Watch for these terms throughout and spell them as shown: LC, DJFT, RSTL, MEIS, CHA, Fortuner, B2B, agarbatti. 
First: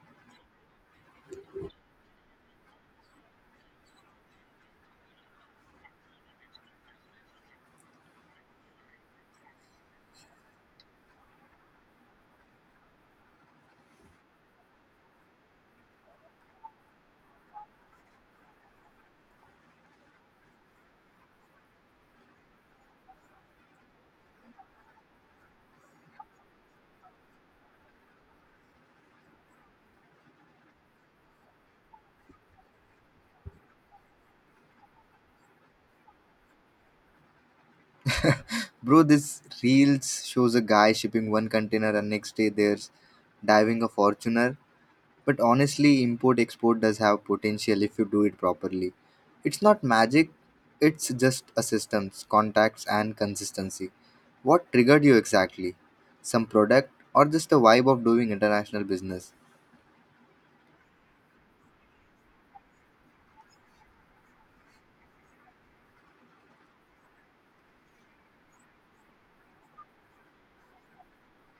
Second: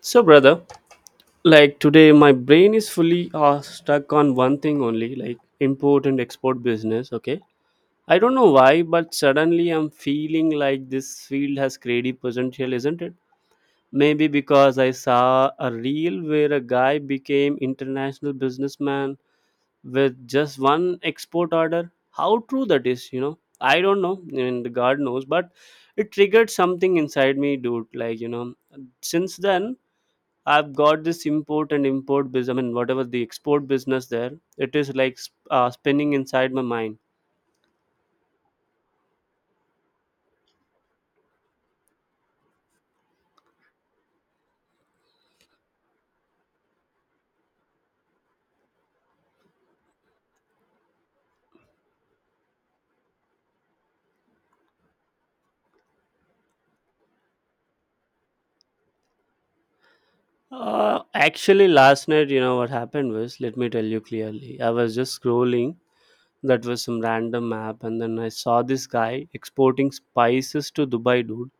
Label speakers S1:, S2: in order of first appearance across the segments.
S1: So, brother, like today, my brain is fully stuck on one thing only, like import and export business. Okay, I don't know why, but suddenly I'm feeling like this field has creative potential, isn't it? Maybe because I saw a reel where a guy became international businessman with just one export order. How true that is, you know? I don't know, and the God knows, but it triggered something inside me, dude. Like since then I've got this import and import business. I mean, whatever the export business there, it is like spinning inside my mind.
S2: Bro, this reels shows a guy shipping one container and next day there's diving a Fortuner. But honestly, import export does have potential if you do it properly. It's not magic, it's just a systems, contacts, and consistency. What triggered you exactly? Some product or just the vibe of doing international business?
S1: Actually, last night, what happened was, let me tell you clearly. I was just scrolling. That was some random app, and then I saw this guy exporting spices to Dubai, dude.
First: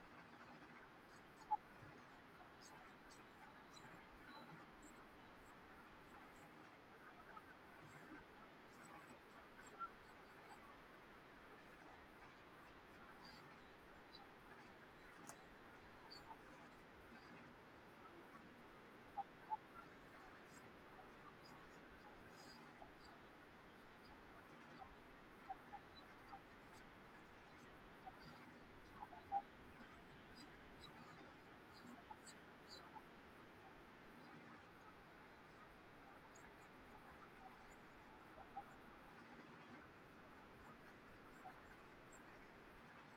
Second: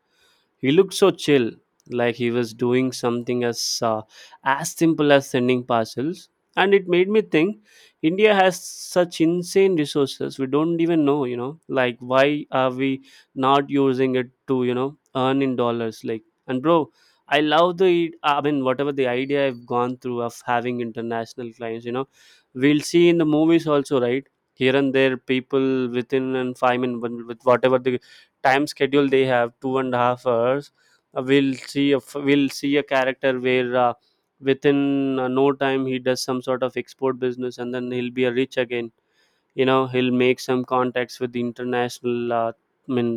S1: He looked so chill, like he was doing something as simple as sending parcels. And it made me think India has such insane resources we don't even know. Like why are we not using it to, earn in dollars? Like and bro, I love the whatever the idea I've gone through of having international clients, We'll see in the movies also, right? Here and there people within and five minutes with whatever the time schedule they have two and a half hours we'll see if we'll see a character where within no time he does some sort of export business, and then he'll be a rich again. You know, he'll make some contacts with the international i mean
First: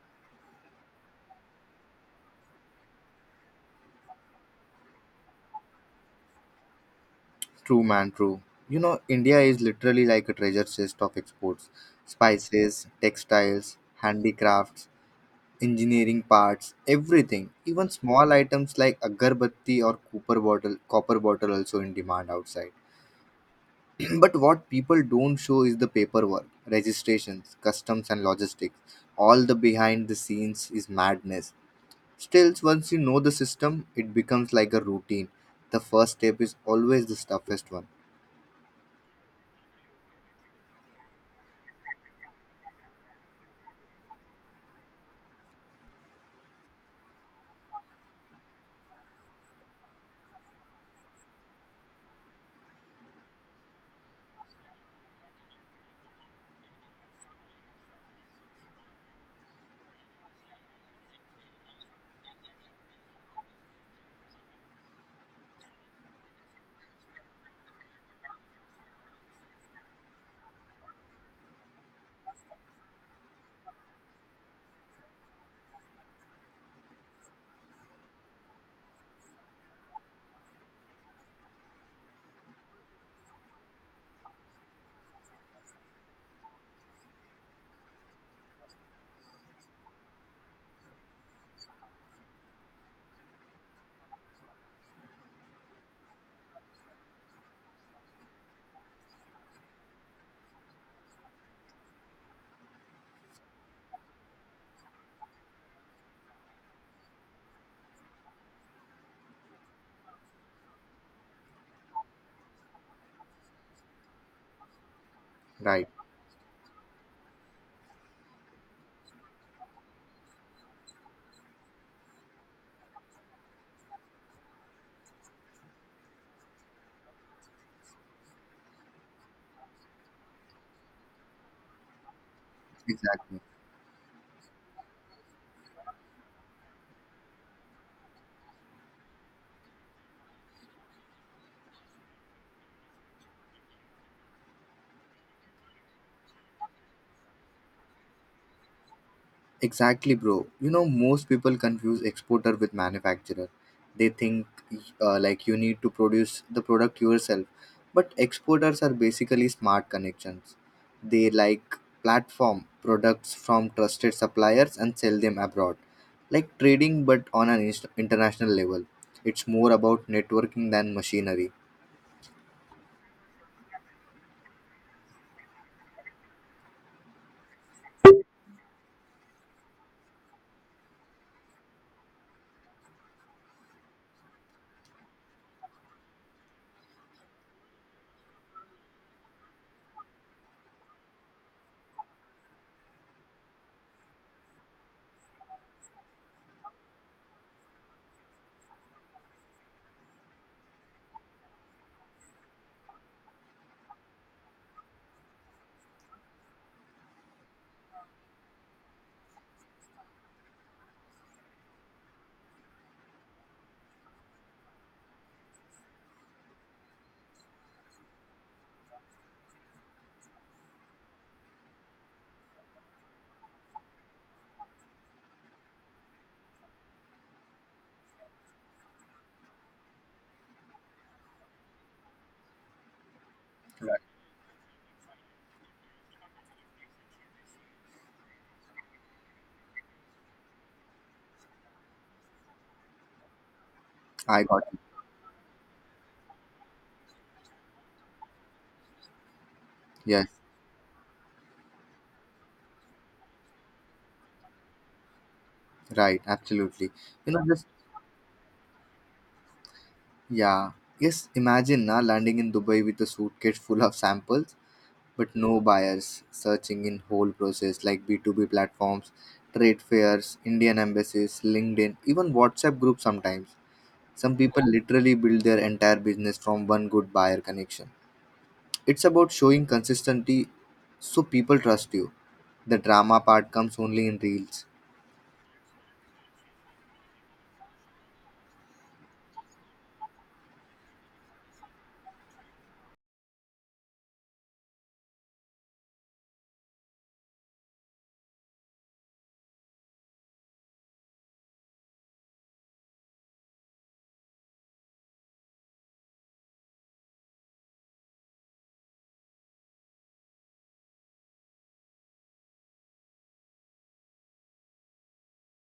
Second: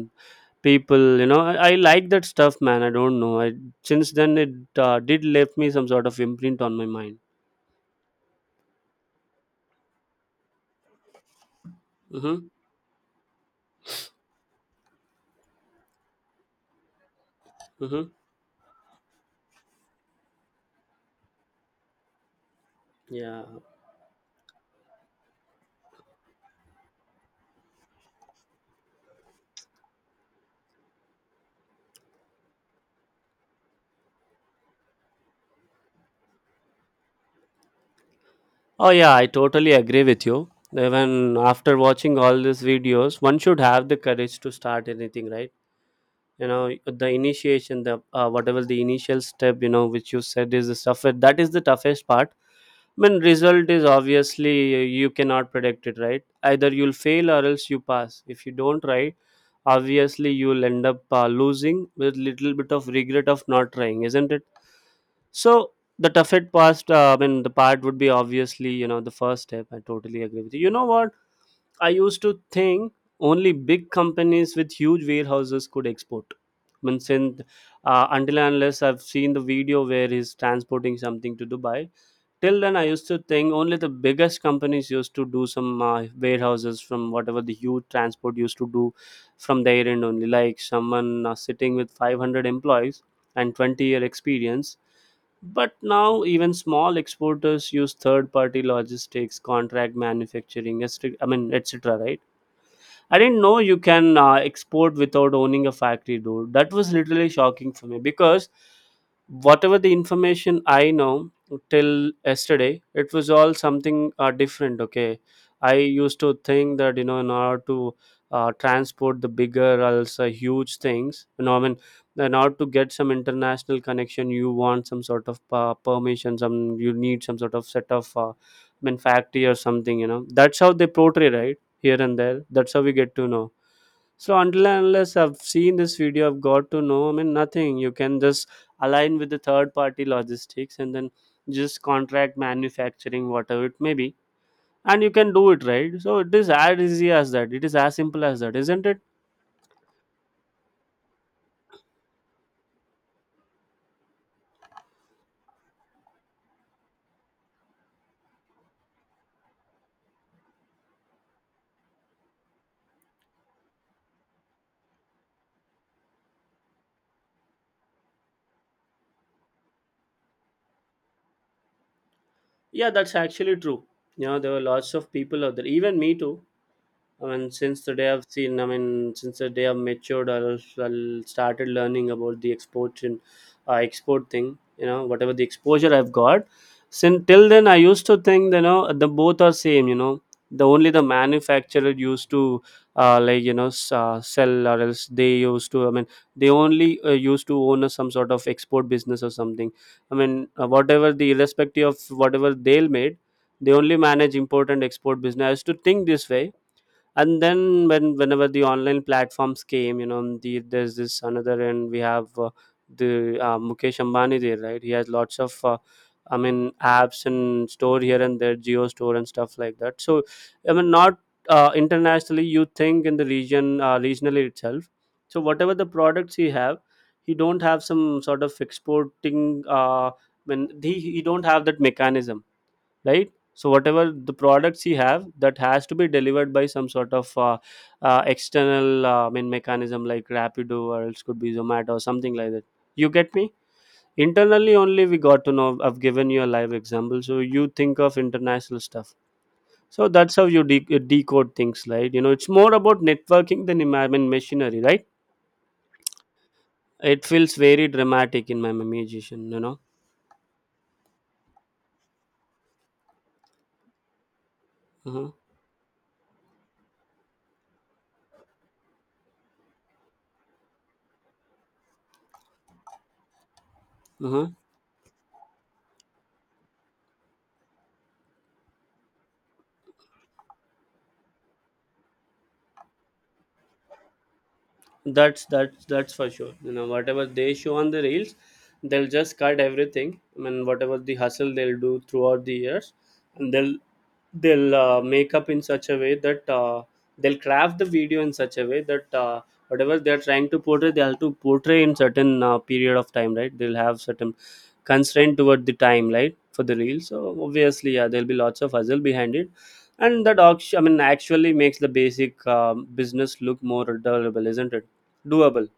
S1: people. I like that stuff, man. I don't know. I since then it did left me some sort of imprint on my mind.
S2: True, man, true. You know, India is literally like a treasure chest of exports,
S1: Mm-hmm.
S2: spices, textiles, handicrafts, engineering parts, everything. Even
S1: Mm-hmm.
S2: small items like agarbatti or copper bottle also in demand outside.
S1: Yeah.
S2: But what people don't show is the paperwork, registrations, customs and logistics. All the behind the scenes is madness. Still, once you know the system, it becomes like a routine. The first step is always the toughest one.
S1: Oh yeah, I totally agree with you. Even after watching all these videos, one should have the courage to start anything, right? You know, the initiation, the whatever the initial step, which you said is the toughest. That is the toughest part. I mean, result is obviously you cannot predict it, right? Either you'll fail or else you pass. If you don't try, obviously you'll end up losing with little bit of regret of not trying, isn't it? So the toughest part, I mean, the part would be obviously, the first step. I totally agree with you. You know what? I used to think only big companies with huge warehouses could export. I mean, until and unless I've seen the video where he's transporting something to Dubai, till then I used to think only the biggest companies used to do some warehouses from whatever the huge transport used to do from their end only, like someone sitting with 500 employees and 20-year experience. But now even small exporters use third party logistics, contract manufacturing, etc. I mean, etc, right? I didn't know you can export without owning a factory, dude. That was literally shocking for me, because whatever the information I know till yesterday, it was all something different. Okay, I
S2: Right.
S1: used to think that, you know, in order to transport the bigger, also huge things, you know, I mean, in order to get some international connection, you want some sort of permission, some you need some sort of set of I mean, factory or something, you know. That's how they portray, right? Here and there. That's how we get to
S2: Exactly.
S1: know. So until and unless I've seen this video, I've got to know. I mean, nothing. You can just align with the third party logistics and then just contract manufacturing, whatever it may be, and you can do it, right? So it is as easy as that. It is as simple as that, isn't it?
S2: Exactly, bro. You know, most people confuse exporter with manufacturer. They think like you need to produce the product yourself. But exporters are basically smart connections. They like platform products from trusted suppliers and sell them abroad. Like trading, but on an international level. It's more about networking than machinery.
S1: Yeah, that's actually true. You know, there were lots of people out there, even me too, I mean, since the day I've seen, I mean, since the day I've matured, I started learning about the export and export thing. You know, whatever the exposure I've got, since till then, I used to think, you know, the both are same. You know, the only the manufacturer used to like sell or else they used to. I mean, they only used to own a, some sort of export business or something. I mean, whatever the irrespective of whatever they'll made, they only manage import and export business. I used to think this way. And then whenever the online platforms came, you know, there's this another, and we have the Mukesh Ambani there, right? He has lots of apps and store here and there, Geo store and stuff like that. So I mean, not internationally, you think in the region regionally itself. So whatever the products he have, he don't have some sort of exporting when he don't have that mechanism, right? So
S2: Right.
S1: whatever the products he have, that has to be delivered by some sort of external I mean mechanism, like Rapido or else could be Zomato or something like that. You get me?
S2: I got
S1: Internally
S2: it.
S1: only we got to know. I've given you a live example, so you think of international stuff. So
S2: Yes,
S1: that's how you decode things, right? You know, it's more about networking than I mean, machinery, right?
S2: right, absolutely.
S1: It
S2: You know,
S1: feels
S2: just.
S1: very dramatic in my imagination, you know.
S2: Yeah. Yes, imagine na landing in Dubai with a suitcase full of samples, but no buyers searching in whole process like B2B platforms, trade fairs, Indian embassies, LinkedIn, even WhatsApp groups sometimes. Some
S1: Uh-huh.
S2: people literally build their entire business from one good buyer connection. It's about showing consistency so people trust you. The drama part comes only in reels.
S1: That's for sure. You know, whatever they show on the reels, they'll just cut everything. I mean, whatever the hustle they'll do throughout the years, and they'll make up in such a way that they'll craft the video in such a way that whatever they're trying to portray, they'll have to portray in certain period of time, right? They'll have certain constraint toward the time, right? For the reel. So obviously, yeah, there'll be lots of hustle behind it, and that auction, I mean, actually makes the basic business look more doable, isn't it? Doable.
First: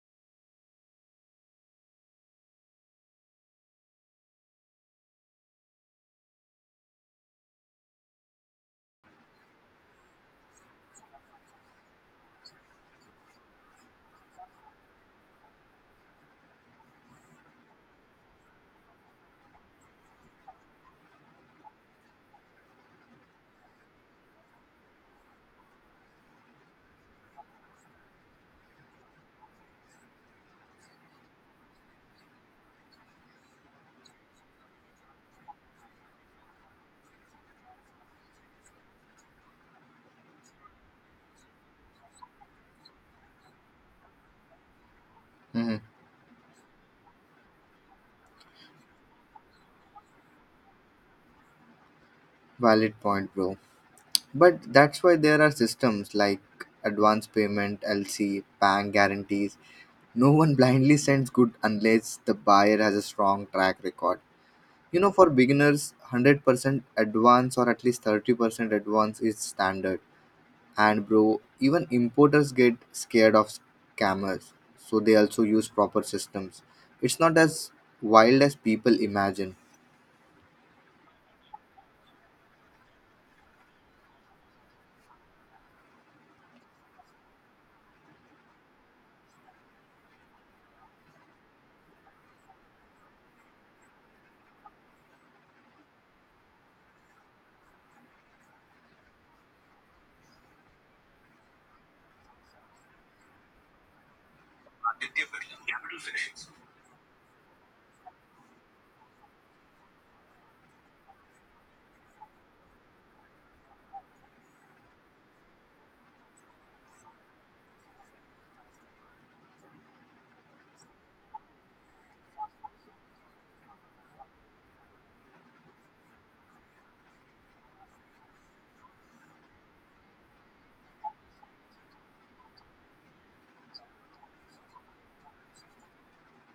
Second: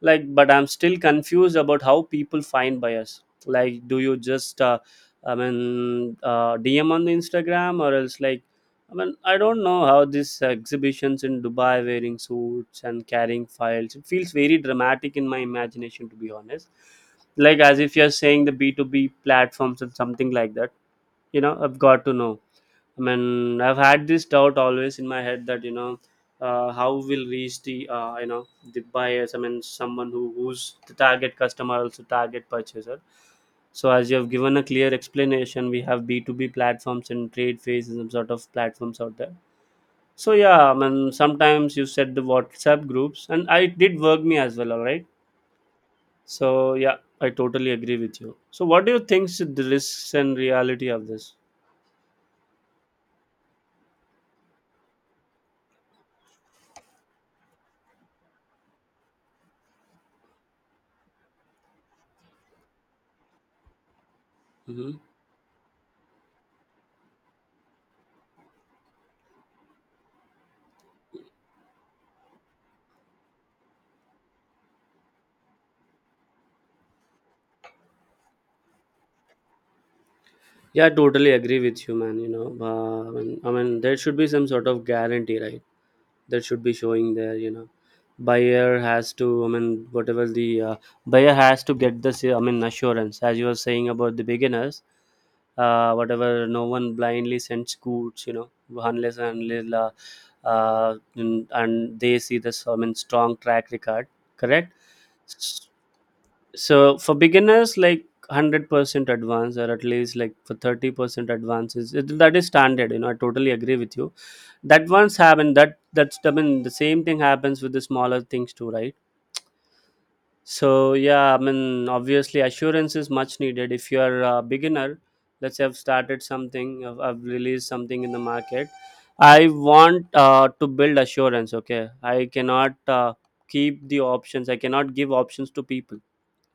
S1: Like, but I'm still confused about how people find bias. Like, do you just DM on the Instagram or else, like, I mean, I don't know how these exhibitions in Dubai, wearing suits and carrying files. It feels very dramatic in my imagination, to be honest. Like, as if you're saying the B2B platforms and something like that. You know, I've got to know. I mean, I've had this doubt always in my head that, you know, how will reach the the buyers. I mean, someone who's the target customer, also target purchaser. So as you have given a clear explanation, we have B two B platforms and trade phases and some sort of platforms out there. So yeah, I mean sometimes you said the WhatsApp groups, and I it did work me as well, alright.
S2: Mhm.
S1: So yeah, I totally agree with you. So what do you think is the risks and reality of this?
S2: Valid point, bro. But that's why there are systems like advance payment, LC, bank guarantees. No one blindly sends good unless the buyer has a strong track record.
S1: Hmm.
S2: You know, for beginners, 100% advance or at least 30% advance is standard. And bro, even importers get scared of scammers, so they also use proper systems. It's not as wild as people imagine.
S1: Yeah, I totally agree with you, man. You know, I mean, there should be some sort of guarantee, right? That should be showing there. You know, buyer has to. I mean, whatever the buyer has to get this. I mean, assurance, as you were saying about the beginners. Whatever, no one blindly sends goods. You know, unless and until, and they see this. I mean, strong track record. Correct. So for beginners, like 100% advance, or at least like for 30% advances it, that is standard. You know, I totally agree with you. That once happened that that's I mean the same thing happens with the smaller things too, right? So yeah, I mean obviously assurance is much needed if you are a beginner. Let's say I've started something, I've released something in the market. I want to build assurance. Okay, I cannot keep the options. I cannot give options to people.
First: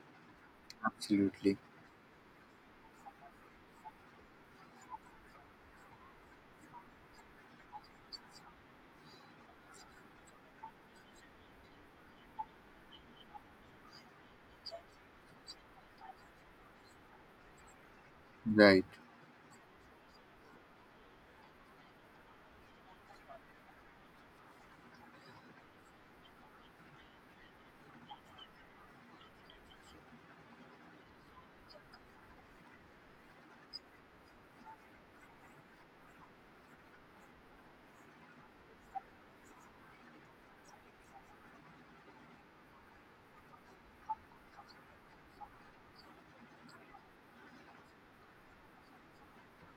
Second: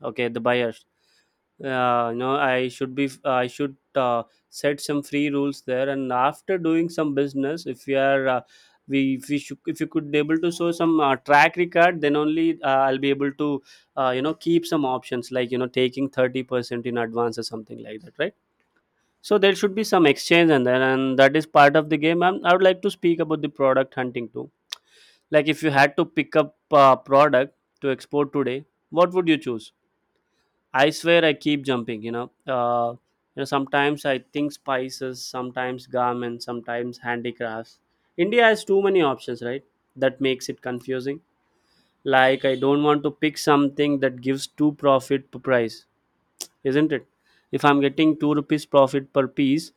S1: Okay, the buyers.
S2: Absolutely.
S1: No, I should set some free rules there. And after doing some business, if we are we if we should, if you could able to show some track record, then only I'll be able to keep some options, like you know, taking 30% in advance or something like that, right?
S2: Right.
S1: So there should be some exchange, and then and that is part of the game. And I would like to speak about the product hunting too. Like, if you had to pick up a product to export today, what would you choose? I swear I keep jumping, you know. You know, sometimes I think spices, sometimes garments, sometimes handicrafts. India has too many options, right? That makes it confusing. Like I don't want to pick something that gives two profit per price, isn't it? If I'm getting ₹2 profit per piece,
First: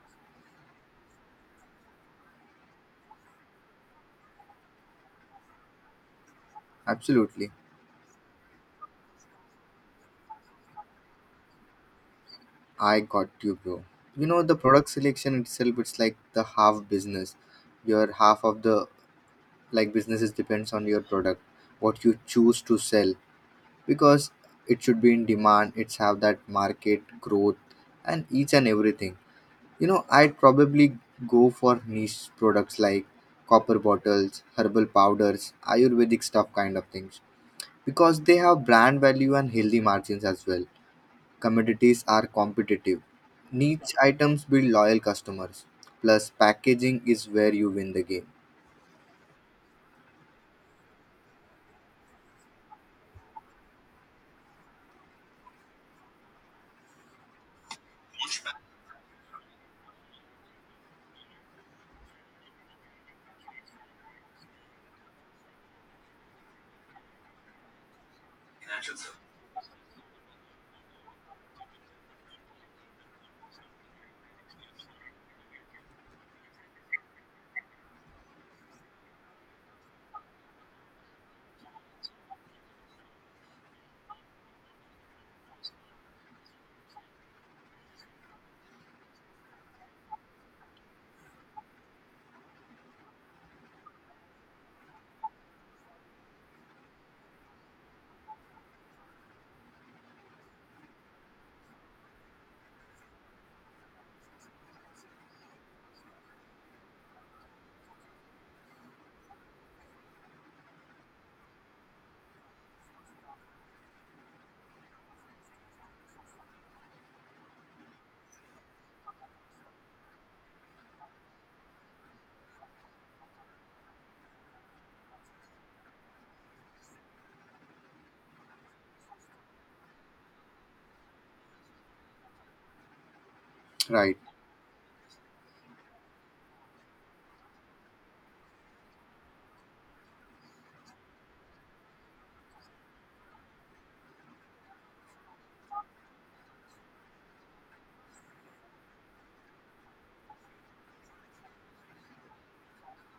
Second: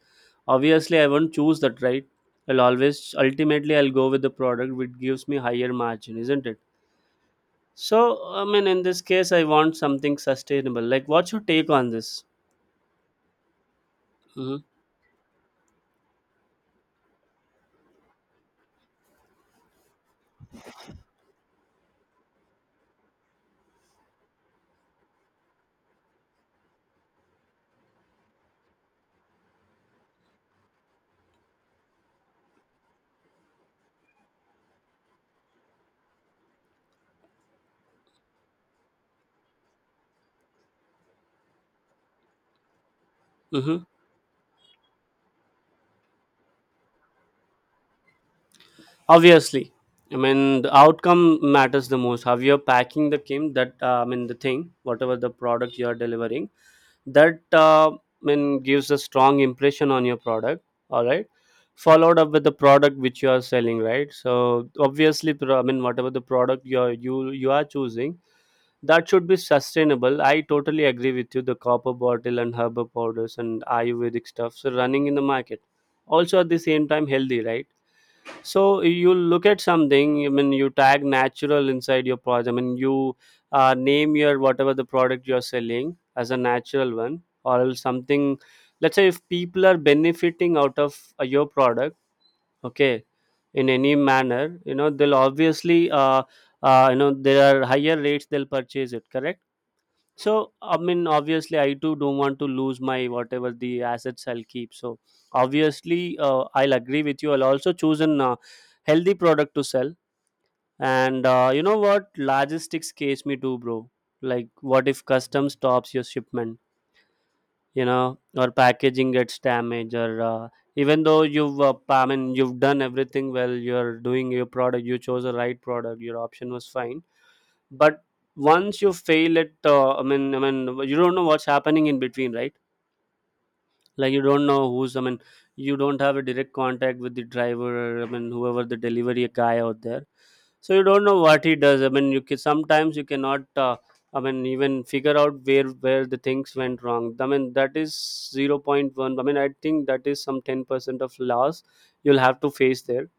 S1: obviously I won't choose that, right? I'll always ultimately I'll go with the product which gives me higher margin, isn't it?
S2: Absolutely.
S1: So I mean, in this case, I want something sustainable. Like, what's your take on this?
S2: I got you, bro. You know the
S1: Mm-hmm.
S2: product selection itself. It's like the half business. Your half of the like businesses depends on your product, what you choose to sell, because it should be in demand. It's have that market growth and each and everything. You know, I'd probably go for niche products like copper bottles, herbal powders, Ayurvedic stuff kind of things, because they have brand value and healthy margins as well, commodities are competitive.
S1: Hmm.
S2: Niche items build loyal customers. Plus, packaging is where you win the game.
S1: Obviously, I mean the outcome matters the most. How you're packing the game, that I mean the thing, whatever the product you are delivering, that I mean gives a strong impression on your product. All right, followed up with the product which you are selling, right? So obviously, I mean whatever the product you are choosing, that should be sustainable. I totally agree with you. The copper bottle and herbal powders and Ayurvedic stuffs are running in the market. Also at the same time, healthy, right? So you look at something. I mean, you tag natural inside your product. I mean, you name your whatever the product you're selling as a natural one, or else something. Let's say if people are benefiting out of your product, okay, in any manner, they'll obviously, there are higher rates they'll purchase it. Correct. So I mean, obviously, I too don't want to lose my whatever the assets I'll keep. So obviously, I'll agree with you. I'll also choose an healthy product to sell. And you know what, logistics case me too, bro. Like, what if custom stops your shipment? You know, or packaging gets damaged, or even though you've done everything well. You're doing your product. You chose the right product. Your option was fine, but once you fail it, I mean, you don't know what's happening in between, right? Like
S2: Right.
S1: you don't know who's I mean, you don't have a direct contact with the driver, or, I mean, whoever the delivery guy out there. So you don't know what he does. I mean, sometimes you cannot I mean, even figure out where the things went wrong. I mean, that is zero point 0.1. I mean, I think that is some 10% of loss you'll have to face there,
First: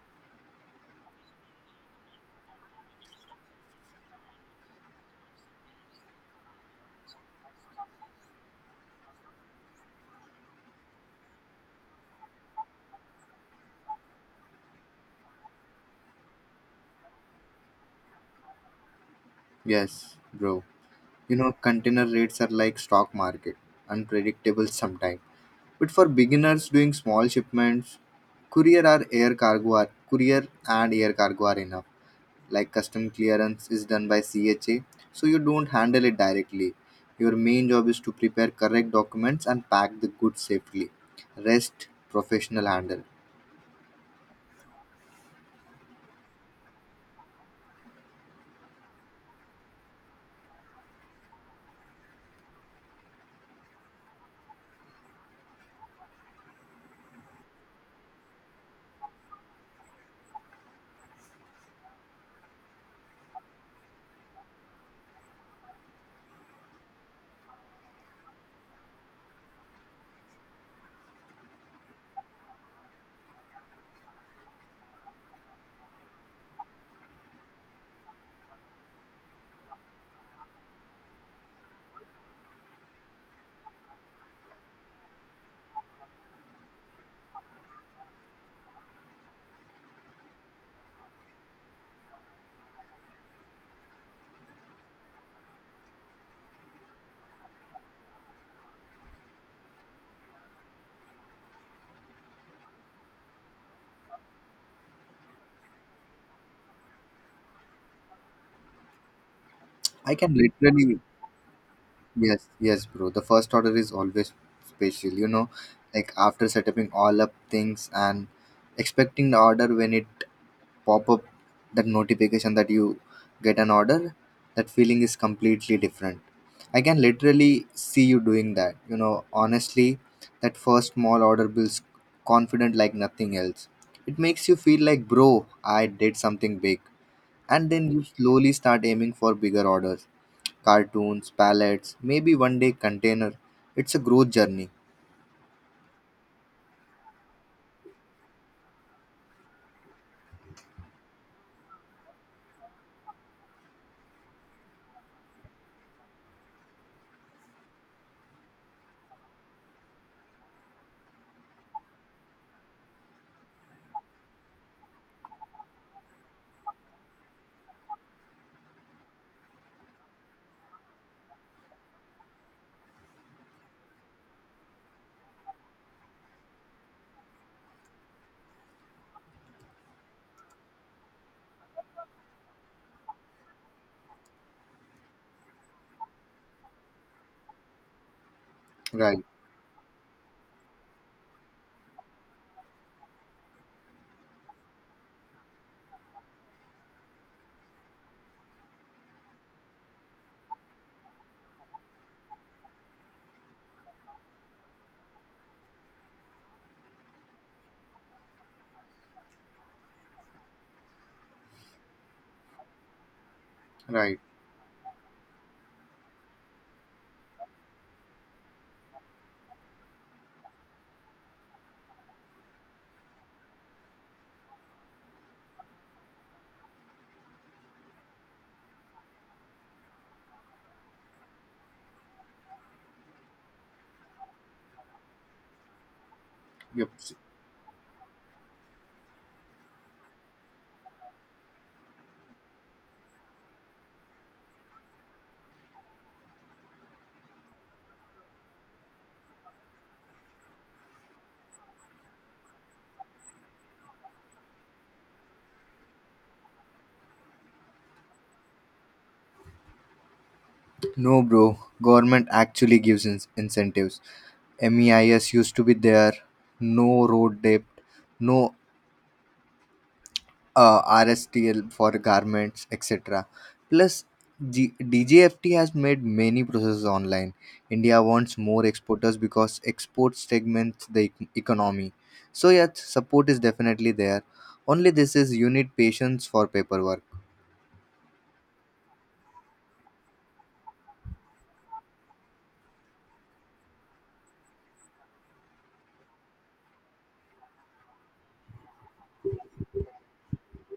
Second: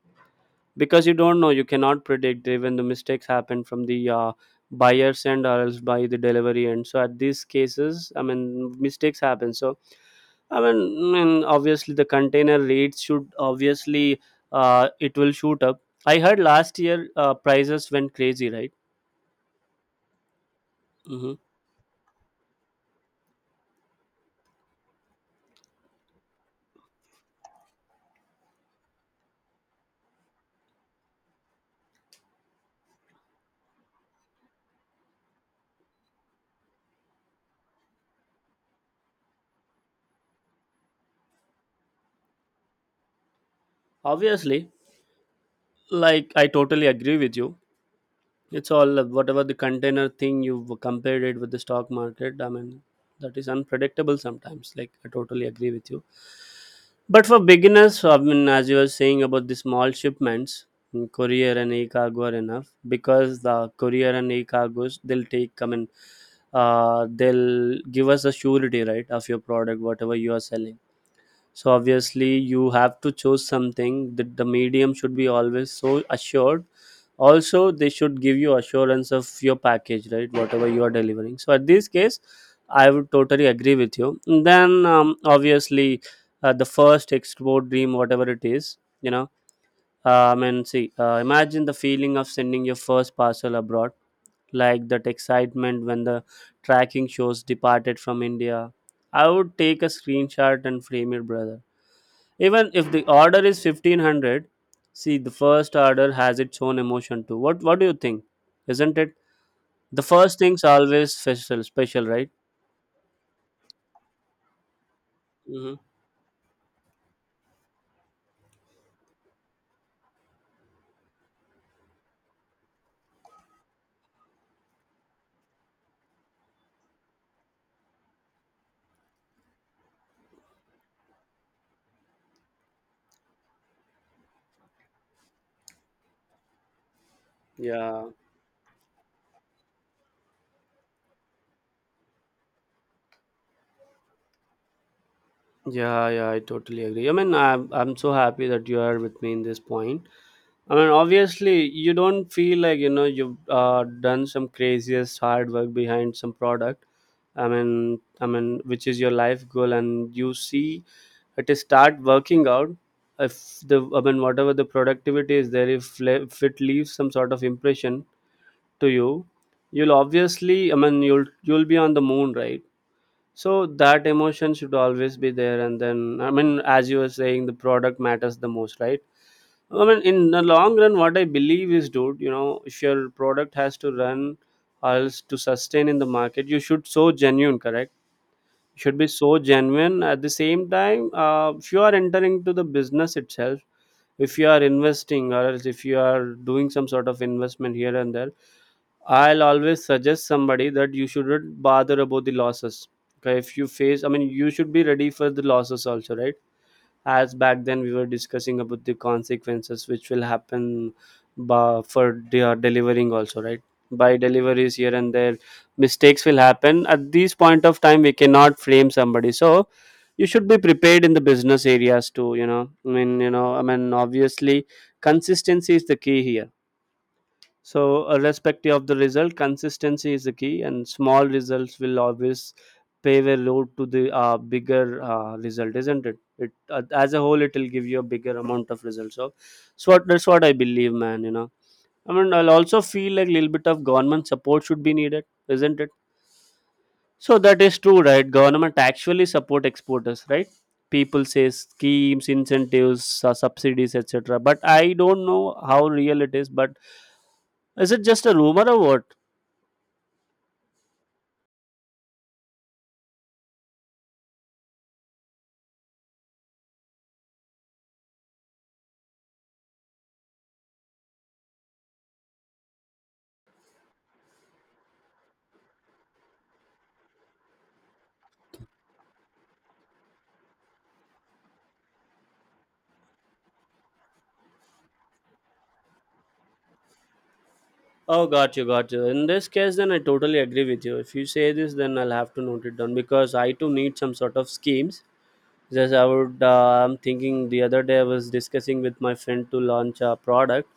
S1: because you don't know. You cannot predict even the mistakes happen from the buyer's end or else by the delivery end. So at these cases, I mean, mistakes happen. So I mean, obviously the container rates should obviously, it will shoot up. I heard last year prices went crazy, right?
S2: Yes, bro.
S1: Hmm.
S2: You know, container rates are like stock market, unpredictable sometimes. But for beginners doing small shipments, courier and air cargo are enough. Like custom clearance is done by CHA, so you don't handle it directly. Your main job is to prepare correct documents and pack the goods safely. Rest, professional handle.
S1: Obviously, like, I totally agree with you. It's all, whatever the container thing you've compared it with the stock market. I mean, that is unpredictable sometimes. Like, I totally agree with you. But for beginners, so, I mean, as you were saying about the small shipments, courier and e-cargo are enough, because the courier and e-cargos they'll take. I mean, they'll give us a surety, right, of your product, whatever you are selling. So obviously, you have to choose something that the medium should be always so assured. Also, they should give you assurance of your package, right, whatever you are delivering. So at this case, I would totally agree with you. Then obviously, the first export dream, whatever it is. I mean, see, imagine the feeling of sending your first parcel abroad. Like, that excitement when the tracking shows departed from India. I would take a screenshot and frame it, brother. Even if the order is 1500. See, the first order has its own emotion too. What do you think? Isn't it? The
S2: I can
S1: first thing's
S2: literally,
S1: always special, special, right?
S2: yes, yes, bro. The first order is always special, you know,
S1: Hmm.
S2: like after setting all up things and expecting the order when it pop up, that notification that you get an order, that feeling is completely different. I can literally see you doing that, you know. Honestly, that first small order builds confident like nothing else. It makes you feel like bro, I did something big, and then you
S1: Yeah,
S2: slowly start aiming for bigger orders, cartoons, pallets, maybe one day container. It's a growth journey.
S1: yeah, yeah, I totally agree. I mean, I'm so happy that you are with me in this point. I mean, obviously, you don't feel like, you've done some craziest hard work behind some product. I mean, which is your life goal, and you see it is start working out. If the I mean, whatever the productivity is there, if it leaves some sort of impression to you, you'll obviously, I mean, you'll be on the moon, right? So that emotion should always be there, and then I mean, as you were saying, the product matters the most, right? I mean, in the long run, what I believe is, dude, if your product has to run or else to sustain in the market, you should so genuine, correct? You should be
S2: Right.
S1: so genuine. At the same time, if you are entering to the business itself, if you are investing or else if you are doing some sort of investment here and there, I'll always suggest somebody that you shouldn't bother about the losses. Okay, if you face, I mean, you should be ready for the losses also, right? As back then we were discussing about the consequences which will happen, for their delivering also, right? By
S2: Right.
S1: deliveries here and there, mistakes will happen. At this point of time, we cannot frame somebody. So you should be prepared in the business areas too. I mean, obviously, consistency is the key here. So, irrespective of the result, consistency is the key, and small results will always pave a road to the bigger result, isn't it?
S2: Yep.
S1: As a whole, it will give you a bigger amount of results. So, what, that's what I believe, man. You know, I mean, I'll also feel like a little bit of government support should be needed, isn't it? So that is true, right? Government actually support exporters, right? People say schemes, incentives, subsidies, etc. But I don't know how real it is. But is it just a rumor or what?
S2: No, bro, government actually gives incentives. MEIS used to be there, no road depth, no RSTL for garments, etc. Plus, DJFT has made many processes online. India wants more exporters because exports segments the economy. So, yes, support is definitely there. Only this is you need patience for paperwork.
S1: Oh, got you, got you. In this case, then I totally agree with you. If you say this, then I'll have to note it down because I too need some sort of schemes. Just I'm thinking the other day I was discussing with my friend to launch a product.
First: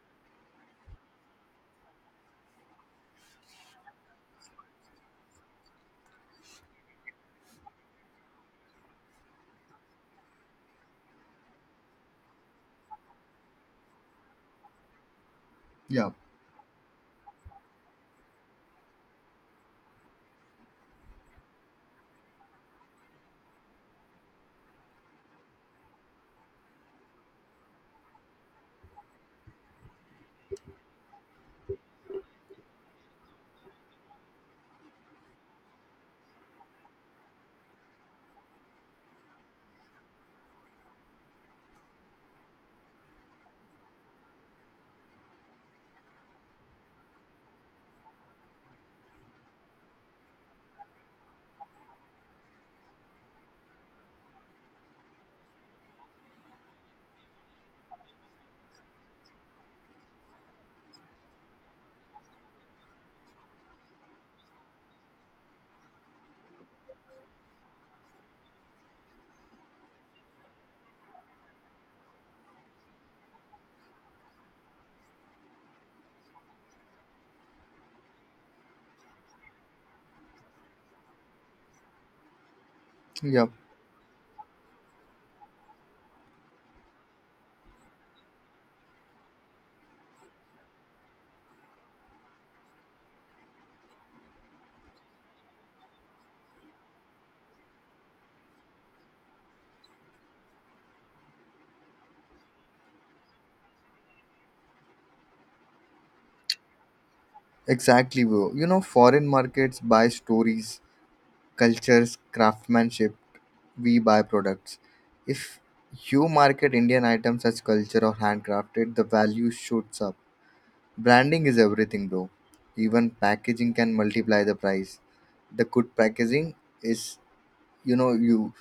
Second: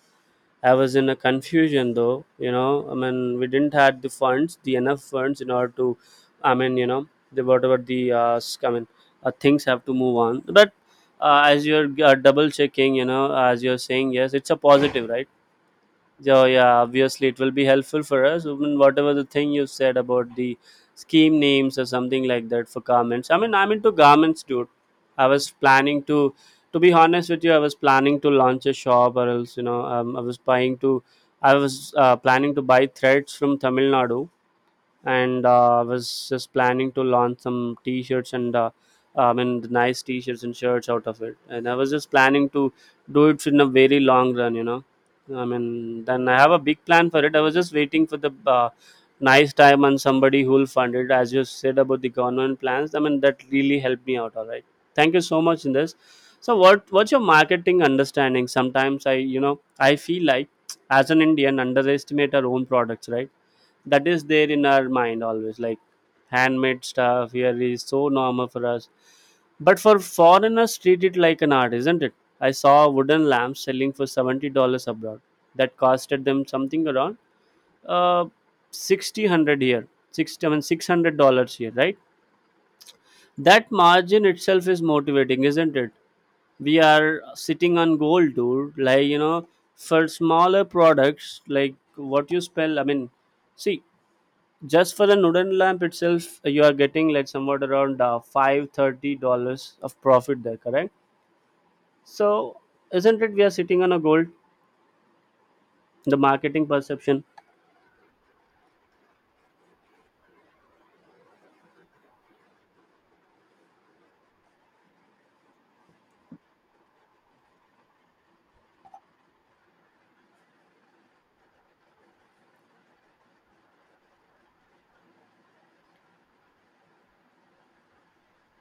S1: I was in a confusion though. I mean, we didn't had the funds, the enough funds in order to, I mean, the whatever the I mean, things have to move on. But as you're double checking, as you're saying, yes, it's a positive, right?
S2: Yeah,
S1: Yeah, yeah, obviously it will be helpful for us. Even whatever the thing you said about the scheme names or something like that for garments. I mean, I'm into garments, dude. I was planning to be honest with you, I was planning to launch a shop or else, I was planning to buy threads from Tamil Nadu, and I was just planning to launch some t-shirts and I mean the nice t-shirts and shirts out of it. And I was just planning to do it in a very long run. I mean, then I have a big plan for it. I was just waiting for the nice time and somebody who will fund it. As you said about the government plans, I mean that really helped me out. All right, thank you so much in this. So what's your marketing understanding? Sometimes I you know I feel like as an Indian underestimate our own products, right? That is there in our mind always, like, handmade stuff here is so normal for us, but for foreigners treat it like an art, isn't it? I saw a wooden lamp selling for $70 abroad. That costed them something around, uh 6,000 here. 60, I mean, $600 here, right?
S2: yeah,
S1: That margin itself is motivating, isn't it? We are sitting on gold, dude. For smaller products, like what you spell, I mean, see, just for the wooden lamp itself, you are getting like somewhat around, 5, $30 of profit there, correct? So isn't it, we are sitting on a gold. The marketing perception.
S2: exactly, bro. You know, foreign markets buy stories, cultures, craftsmanship. We buy products. If you market Indian items as culture or handcrafted, the value shoots up. Branding is everything, bro. Even packaging can multiply the price. The good packaging is, you know, you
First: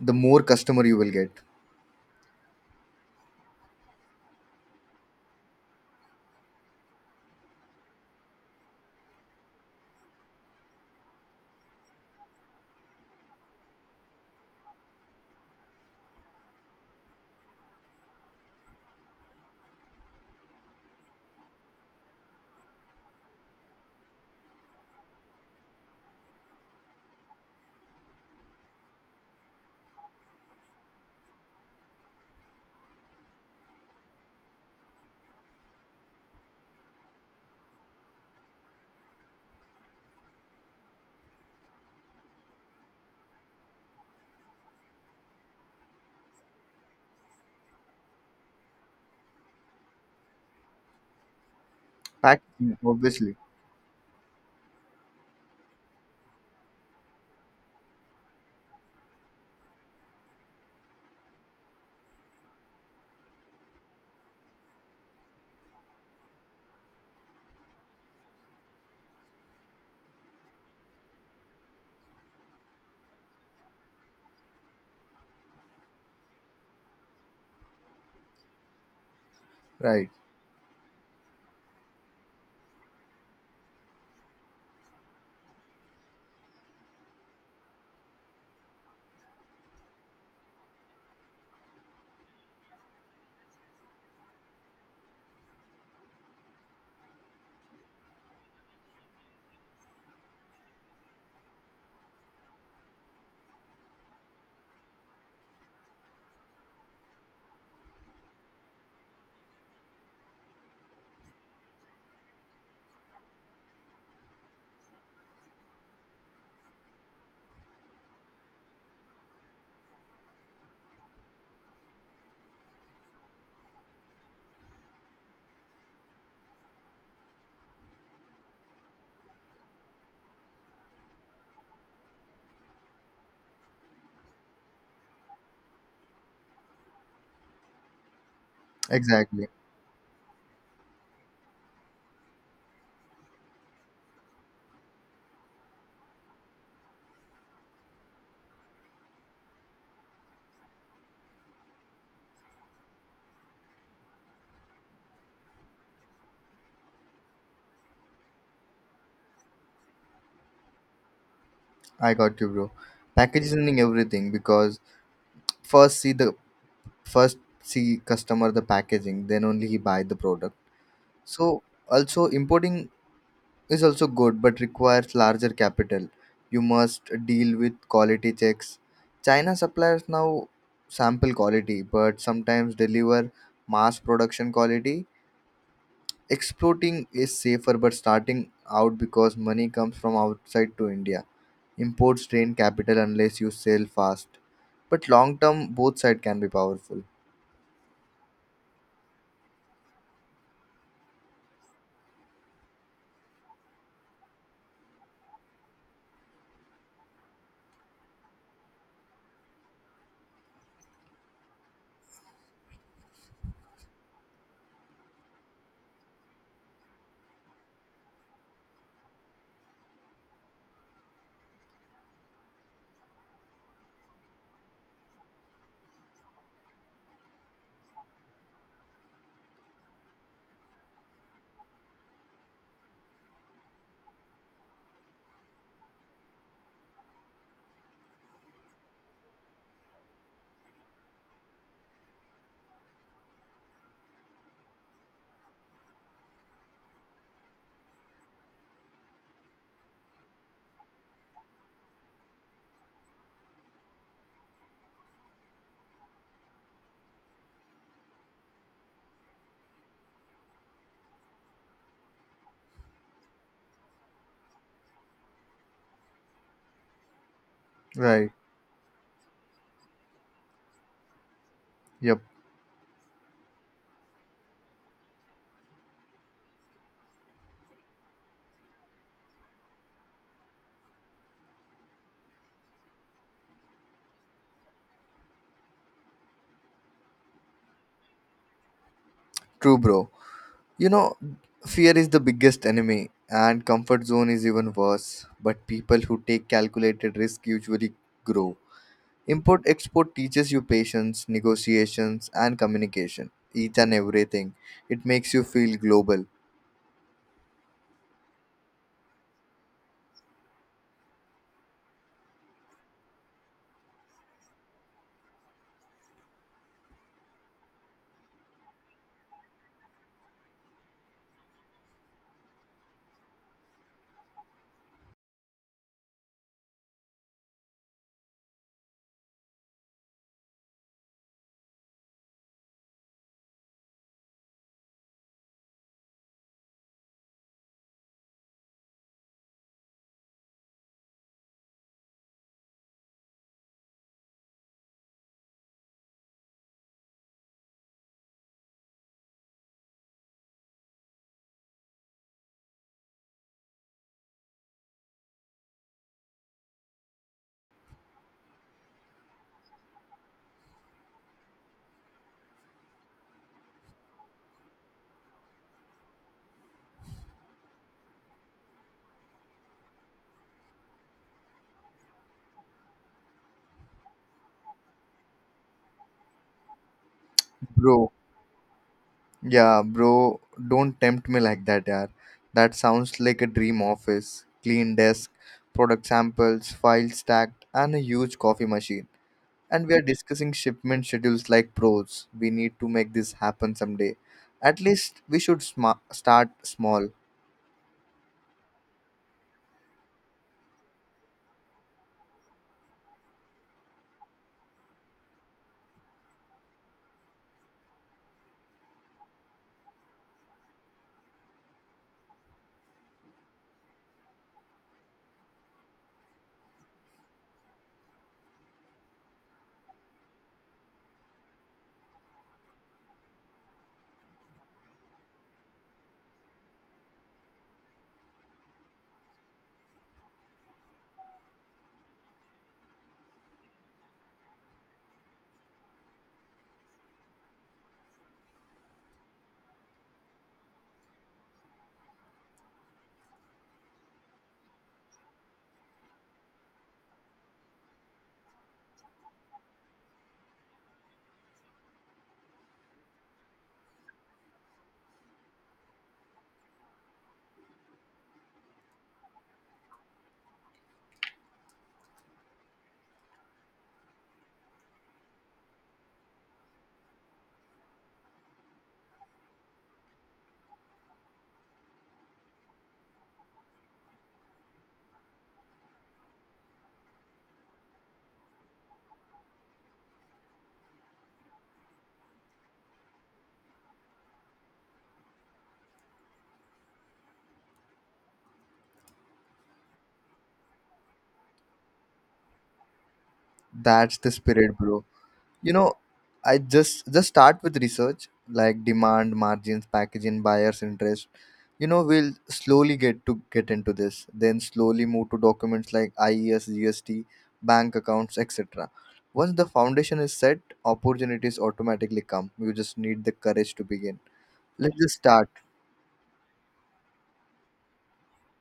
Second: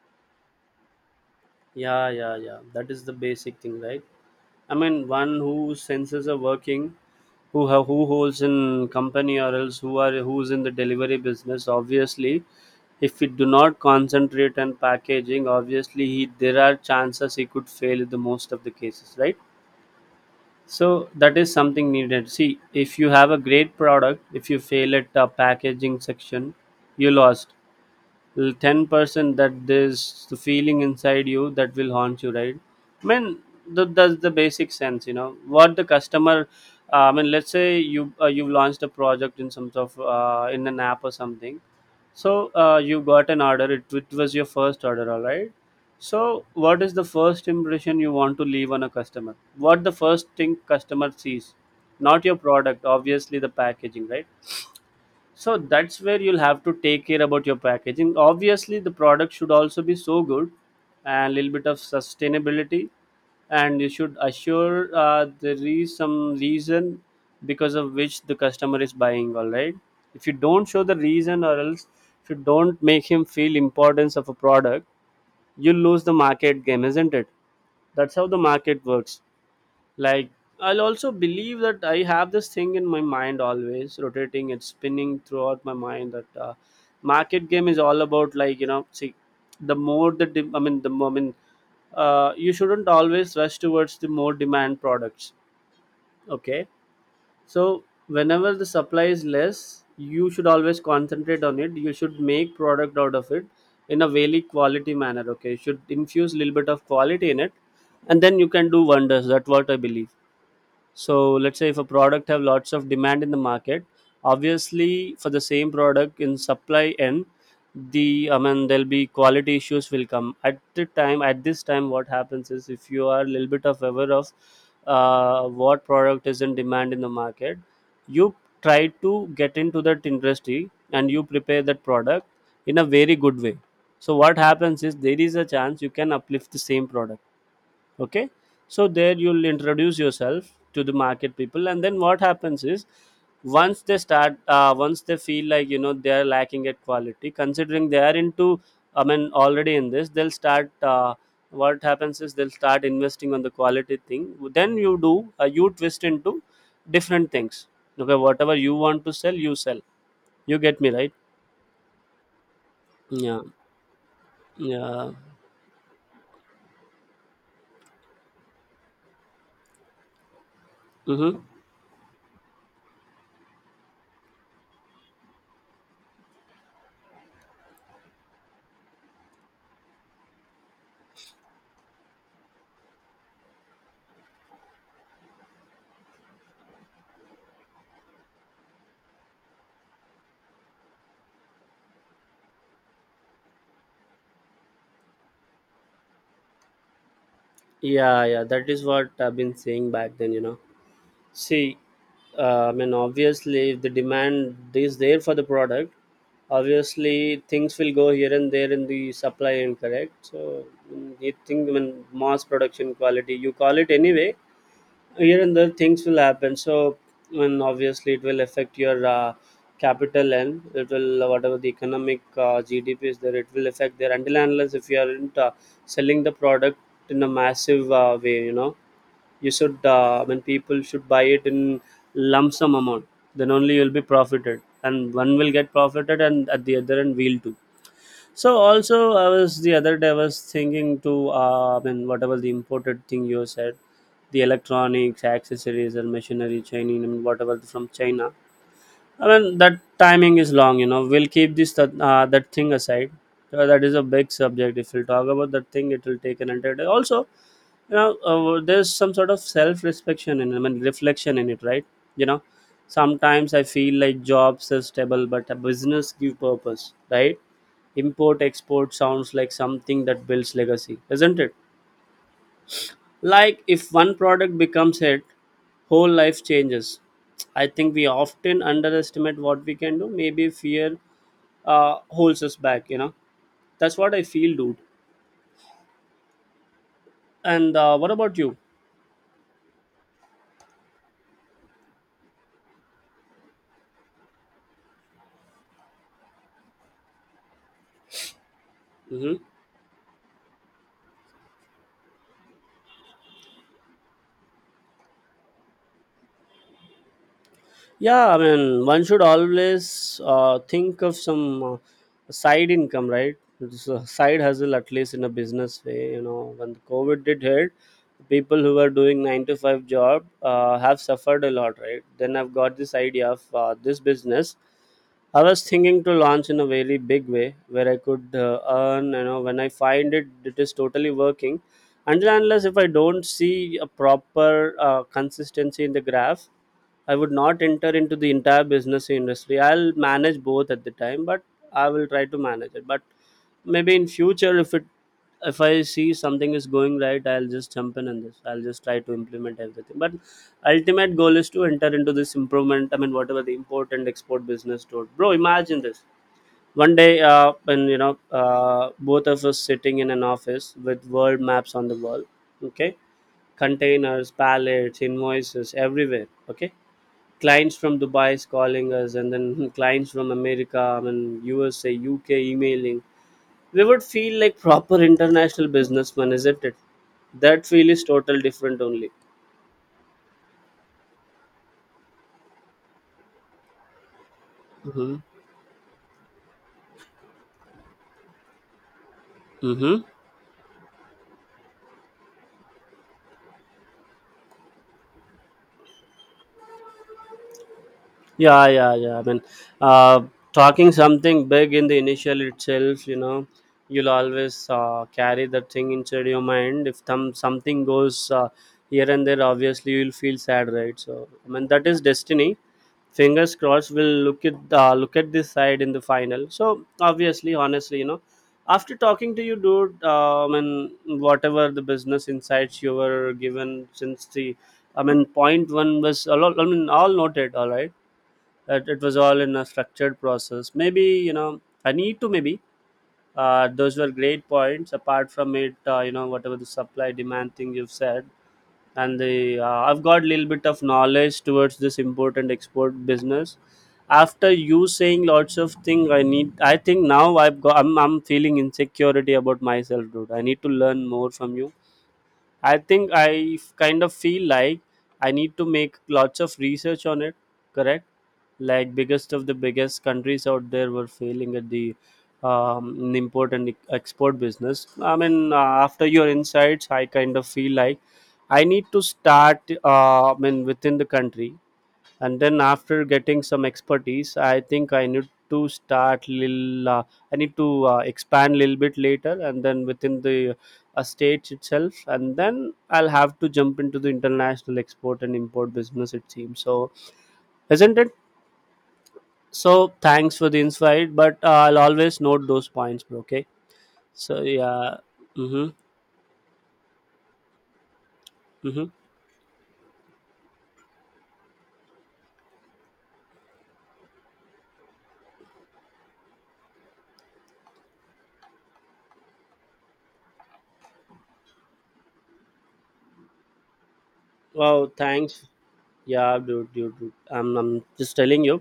S2: the more customer you will get.
S1: Yeah, yeah, yeah, that is the basic thing, right? I mean, one whose senses are working, who holds in company, or else who's in the delivery business. Obviously, if we do not concentrate on packaging, obviously, there are chances he could fail in the most of the cases, right? So that is something needed. See, if you have a great product, if you fail at the packaging section, you lost 10%, that there's the feeling inside you that will haunt you, right? I mean, that's the basic sense. What the customer, I mean, let's say you, you launched a project in some sort of in an app or something. So you got an order. It was your first order, all right. So what is the first impression you want to leave on a customer? What the first thing customer sees? Not your
S2: Packaging,
S1: product,
S2: obviously,
S1: obviously the packaging, right? So that's where you'll have to take care about your packaging. Obviously the product should also be so good, and a little bit of sustainability, and you should assure there is some reason because of which the customer is buying, all right? If you don't show the reason, or else if you don't make him feel importance of a product, you lose the market game, isn't it? That's how the market works.
S2: right?
S1: Like, I'll also believe that I have this thing in my mind always rotating and spinning throughout my mind that market game is all about, like, see, the more, you shouldn't always rush towards the more demand products, okay. So whenever the supply is less, you should always concentrate on it. You should make product out of it in a very quality manner, okay. You should infuse a little bit of quality in it, and then you can do wonders. That's what I believe. So let's say if a product have lots of demand in the market, obviously for the same product in supply end, there'll be quality issues will come at the time. At this time what happens is, if you are a little bit of aware of what product is in demand in the market, you try to get into that industry, and you prepare that product in a very good way. So what happens is there is a chance you can uplift the same product, okay. So there you'll
S2: Exactly.
S1: introduce yourself to the market people, and then what happens is, once they feel like, you know, they are lacking at quality, considering they are into, I mean, already in this, they'll start, what happens is they'll start investing on the quality thing. Then you do, you twist into different things. Okay, whatever you want to sell you sell. You get me, right?
S2: I got you, bro.
S1: Yeah,
S2: Packaging everything because
S1: yeah.
S2: first see the first see customer the packaging, then only he buy the product.
S1: Mm-hmm.
S2: So also importing is also good but requires larger capital. You must deal with quality checks. China suppliers now sample quality but sometimes deliver mass production quality. Exporting is safer but starting out because money comes from outside to India. Imports drain capital unless you sell fast. But long term both side can be powerful.
S1: Yeah, yeah, that is what I've been saying back then, you know. See, I mean, obviously, if the demand is there for the product, obviously things will go here and there in the supply, and correct. So, you think when mass production quality, you call it anyway, here and there things will happen. So, when obviously it will affect your capital, and it will whatever the economic GDP is there, it will affect there until and unless if you aren't selling the product in a massive way, you know. You should, I mean people should buy it in lump sum amount. Then only you'll be profited, and one will get profited, and at the other end we'll too. So also, I was the other day I was thinking to, I mean whatever the imported thing you said, the electronics accessories and machinery Chinese, and whatever from China. I mean, that timing is long, you know, we'll keep this that thing aside. That is a big subject. If we'll talk about that thing, it will take an entire day also. You know, there's some sort of self-reflection and, I mean, reflection in it, right, you know. Sometimes I feel like jobs are stable but a business give purpose, right?
S2: Right.
S1: Import export sounds like something that builds legacy, isn't it?
S2: Yep.
S1: Like, if one product becomes hit, whole life changes. I think we often underestimate what we can do. Maybe fear holds us back, you know. That's what I feel, dude. And what about you?
S2: True bro. You know, fear is the biggest enemy, and comfort zone is even worse. But people who take calculated risk usually grow.
S1: Mm-hmm.
S2: Import export teaches you patience, negotiations, and communication. Each and everything. It makes you feel global.
S1: Yeah, I mean, one should always think of some side income, right? It's a side hustle, at least in a business way. You know, when the COVID did hit, people who were doing 9 to 5 job have suffered a lot, right? Then I've got this idea of this business. I was thinking to launch in a very big way where I could earn, you know, when I find it, it is totally working. Until and unless if I don't see a proper consistency in the graph, I would not enter into the entire business industry. I'll manage both at the time, but I will try to manage it. But maybe in future, if I see something is going right, I'll just jump in on this. I'll just try to implement everything. But ultimate goal is to enter into this improvement. I mean, whatever the import and export business do. Bro, imagine this. One day, when, you know, both of us sitting in an office with world maps on the wall, okay, containers, pallets, invoices everywhere, okay, clients from Dubai is calling us, and then clients from America, I mean, USA, UK emailing, we would feel like proper international businessmen, isn't it? That feel is
S2: Bro,
S1: total different only.
S2: yeah, bro, don't tempt me like that, yaar. That sounds like a dream office. Clean
S1: Mm-hmm.
S2: desk, product samples, files stacked, and a huge coffee machine. And we are
S1: Mm-hmm.
S2: discussing shipment schedules like pros. We need to make this happen someday. At least we should start small.
S1: Yeah, yeah, yeah. I mean, uh, talking something big in the initial itself, you know, you'll always carry that thing inside your mind. If something goes here and there, obviously you'll feel sad, right? So, I mean, that is destiny. Fingers crossed, we'll look at, this side in the final. So obviously honestly, you know, after talking to you, dude, and whatever the business insights you were given since the I mean point one was a lot, I mean, all noted, all right. It was all in a structured process. Maybe, you know, I need to maybe, those were great points. Apart from it, you know, whatever the supply demand thing you've said, and the I've got a little bit of knowledge towards this import and export business. After you saying lots of things, I need. I think now I've got. I'm feeling insecurity about myself, dude. I need to learn more from you. I think I kind of feel like I need to make lots of research on it, correct? Like, biggest of the biggest countries out there were failing at the in import and export business. I mean, after your insights, I kind of feel like I need to start. I mean, within the country. And then after getting some expertise, I think I need to start little, I need to expand a little bit later, and then within the states itself, and then I'll have to jump into the international export and import business, it seems so, isn't it? So thanks for the insight. But I'll always note those points, bro, okay.
S2: That's the
S1: So
S2: spirit,
S1: yeah.
S2: bro.
S1: Mm-hmm,
S2: You know, I just start with research like
S1: mm-hmm.
S2: demand, margins, packaging, buyers interest. You know, we'll slowly get into this. Then slowly move to documents like IES, GST, bank accounts, etc. Once the foundation is set, opportunities automatically come. You just need the courage to begin.
S1: Wow.
S2: Let's just
S1: Thanks.
S2: start.
S1: Yeah, dude, dude, dude. I'm just telling you.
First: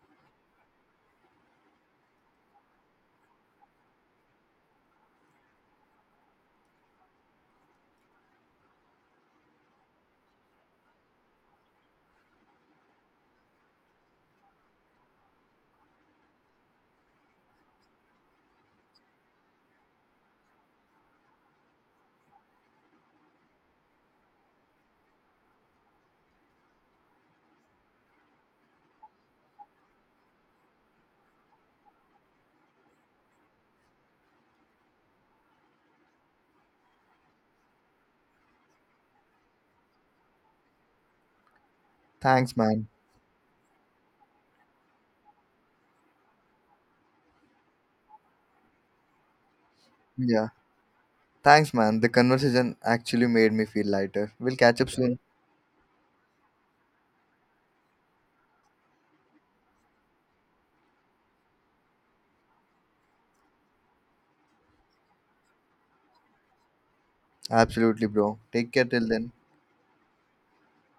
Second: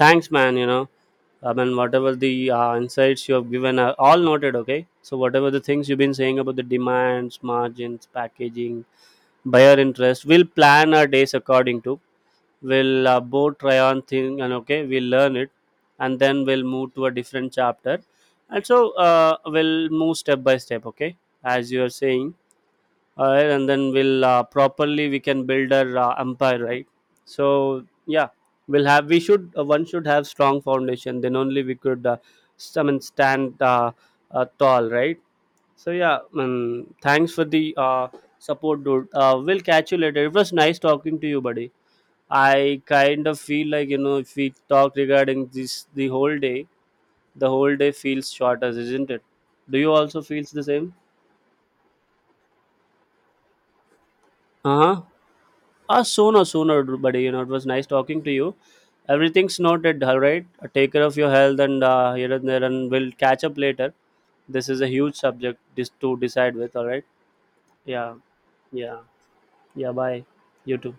S1: Thanks, man. You know, I mean, whatever the insights you have given are all noted, okay? So, whatever the things you've been saying about the demands, margins, packaging, buyer interest, we'll plan our days according to. We'll both try on thing, and okay, we'll learn it, and then we'll move to a different chapter. And so, we'll move step by step, okay? As you are saying. Alright, and then we'll properly we can build our empire, right? So yeah, we'll have we should one should have strong foundation. Then only we could, I mean, stand, tall, right? So yeah, thanks for the support, dude. We'll catch you later. It was nice talking to you, buddy.
S2: Thanks,
S1: I
S2: man.
S1: kind of feel like, you know, if we talk regarding this the whole day feels shorter, isn't it? Do you also
S2: Yeah.
S1: feels the same?
S2: Thanks, man. The conversation actually made me feel lighter. We'll
S1: Uh
S2: catch up
S1: huh.
S2: soon.
S1: Ah, sooner, sooner, buddy. You know, it was nice talking to you. Everything's noted, all right? Take care of your health and here and there, and we'll catch up later. This is a huge subject to decide with, all right?
S2: Absolutely,
S1: Yeah,
S2: bro. Take care
S1: yeah,
S2: till then.
S1: yeah, bye. You too.